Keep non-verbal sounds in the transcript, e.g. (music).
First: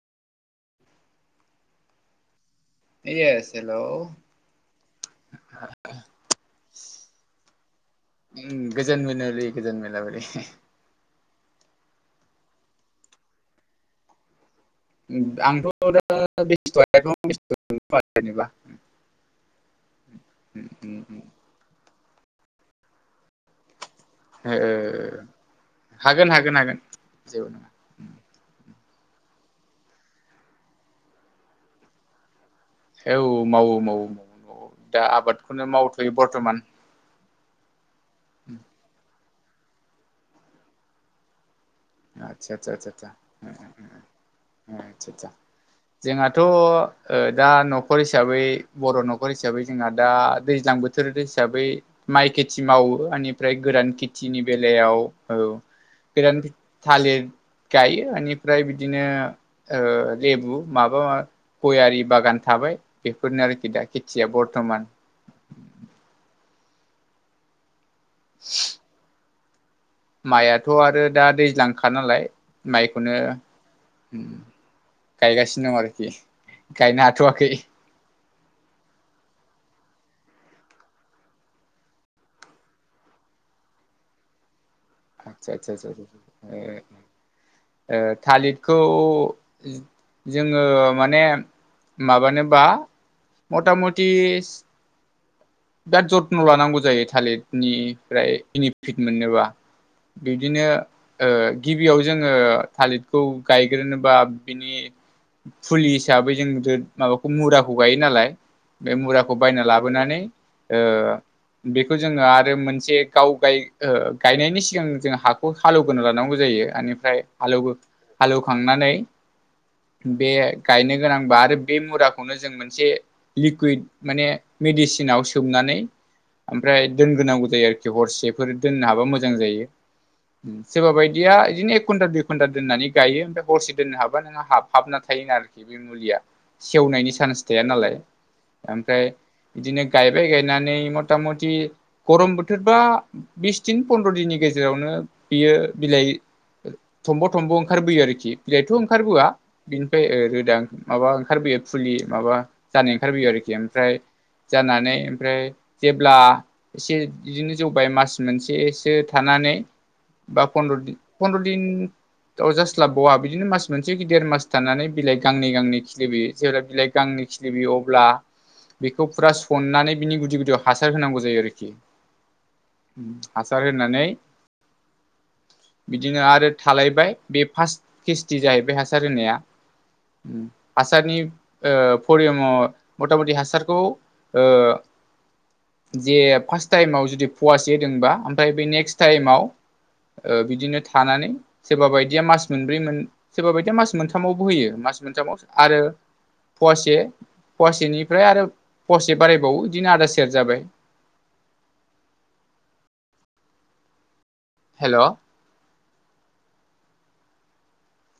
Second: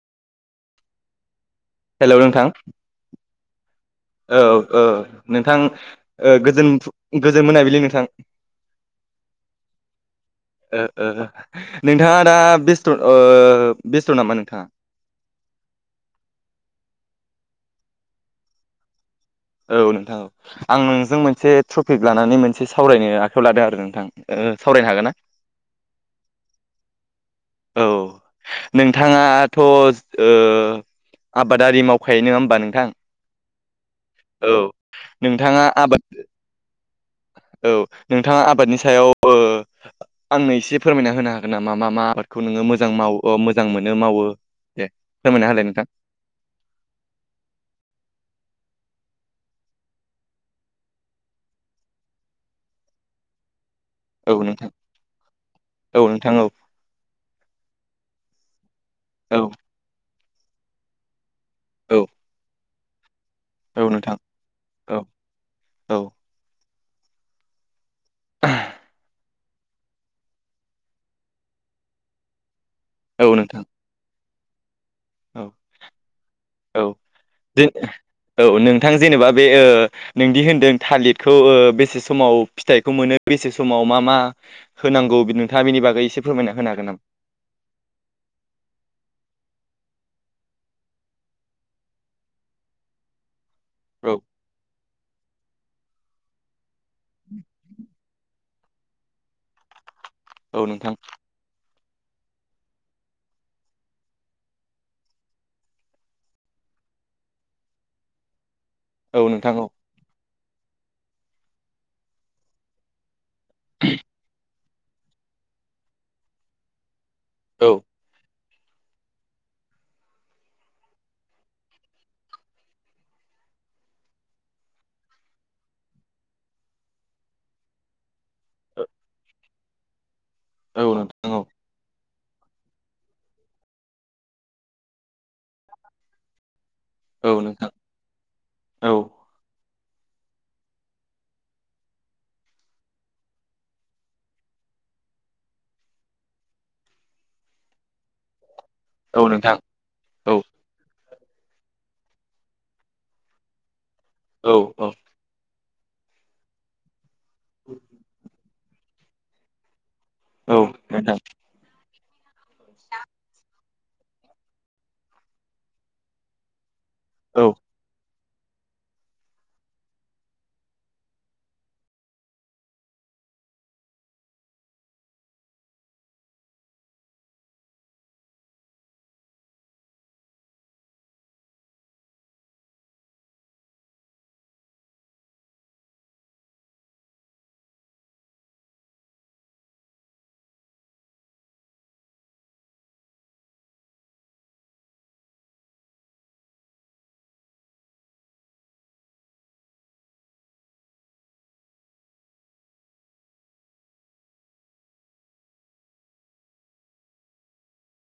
Hello नोंथां yes hello औ-औ नोंथां ओ गोजोन फु गोजोन मोना बिलि नोंथां। उम गोजोन मोनाबिलि गोजोन मोनाबिलि ओ ओ नोंथाङा दा बेस्ट' ओ बेस्ट' नामा नोंथाङा? आंथ' दा बेसथ' आलाय बेसथ' नंथ'आ जेनेबा। औ नोंथां आं ओ नोंजों मोनसे थपिक लानानै मोनसे सावरायनो आखायाव लादों आरो नोंथां। ओ सावरायनो हागोन ना ओ-ओ हागोन-हागोन-हागोन। औ। नोंथाङाथ' ओ आबादारि मावखायो नोङा होमबा नों औ मावो मावो (unintelligible) दा आबादखौनो नोंथाङा आबाद मावथ'यो बरत'मान औ नोंथाङा आबादनि सायाव ओ आंनो एसे फोरमायना होनो हागोन नामा मा मा आबादखौ आदसा नोङो मोजां माव ओ मोजां मोनो मावो दे आत्सा सा फोरमायना होलाय नोंथां जोंहाथ' ओ दा न'खर हिसा साबै बर' न'खर हिसाबै जोंहा दा दैज्लां बोथोर हिसाबै माइ खेथि मावो (unintelligible) निफ्राय गोरान औ खेथिनि नोंथां बेलायाव औ औ नोंथां औ (unintelligible) थालिद गायो ओनिफ्राय बिदि दिनो औ ओ लेबु माबा मा गयारि औ बागान थाबाय बेफोरनो आरोखि दा औ नोंथां खेथिया बरत'मान औ औ (unintelligible) माइयाथ' आरो दा दैज्लांखा नालाय माइखौनो औ नोंथां उम औ गायगासिनो दं आरोखि औ गायनो हाथ'वाखै जों औ नोंथां जेनेबा बे ओ नोंदि होनदों थालिदखौ बेसे समाव फिथाइखौ मोनो (unintelligible) बेसे समाव मा मा होनांगौ आदसा नोंथाङा आदसा बेनि आदसा बागै एसे फोरमायना होनो हागोन नामा? ओ थालिदखौ जोङो माने माबानोबा मता औ मतिस बिराद जत्न' लानांगौ जायो थालिदनिफ्राय बिनिफिट मोननोबा बिबदिनो औ नोंथां ओ गिबियाव जोङो थालिदखौ गायग्रोनो बा बिनि फुलि हिसाबै जों माबाखौ मुराखौ गायो नालाय बे औ मुराखौ नोंथां बायना औ लाबोनानै ओ बेखौ जोङो आरो मोनसे गाव गाय ओ गायनायनि सिगां जों हाखौ हालौग्रोना लानांगौ जायो आनिफ्राय हाल औ एवहो हाल एवखांनानै बे गायनो गोनांबा आरो बे मुराखौनो जों मोनसे लिकुइद माने मेडिसिनाव सो सोमनानै ओमफ्राय दोनग्रोनांगौ जायो आरोखि हरसेफोर दोननो हाबा मोजां जायो। औ सोरबा नोंथां बायदिया औ इदिनो एक कुइनतेल घन्ता दोननानै गायो ओमफ्राय हरसे दोननो हाबा नोंहा हाबहाबना थायोन आरोखि बे मुलिया । सेवनायनि औ चान्स थाया नोंथां नालाय, औ ओमफ्राय बिदिनो गायबाय गायनानै मता मति गरम बोथोरबा बिस दिन फन्द्र दिननि गेजेरावनो। बियो बिलाइ थमब थमब ओंखारबोयो आरोखि। बिलाइथ ओंखारबोआ औ नोंथां बिनिफ्राय औ रोदा माबा‌ ओंखारो। ओंखारबोयो फुलि माबा जानाय ओंखारबोयो आरोखि ओमफ्राय औ औ जानानै ओमफ्राय जेब्ला एसे इदिनो जौबाय मास मोनसेसो । एसो थानानै बा औ फन्द्र दिन नोंथां पन्द्र दिन। थ जास्लाबावा बिदिनो मास मोनसे देर मास थानानै बिलाइ गांनै गांनै खिलिबोयो जेब्ला बिलाइ गांनै औ खिलाबोयो अब्ला बिखौ फुरा अननानै बिनि गुदि गुदियाव हासार होनांगौ जायो आरोखि। हासार होनानै बिदिनो आरो थालायबाय बे फार्स्ट केेस्टि जाहैबाय हासार होनाया। हासारनि ओ परियम मथा मथि हासारखौ। ओ जे फार्स्ट टाइमाव जुदि पवासे होदोंबा ओमफ्राय बे नेक्स्ट टाइमाव। ओ बिदिनो थानानै सोरबा बायदिया मास मोनब्रै मोन सोरबा बायदिया मास मोनथामावबो होयो। मास मोनथामाव आरो फवासे फवासेनिफ्राय आरो। फवासे बारायबावो बिदिनो आदा सेर जाबाय। हेल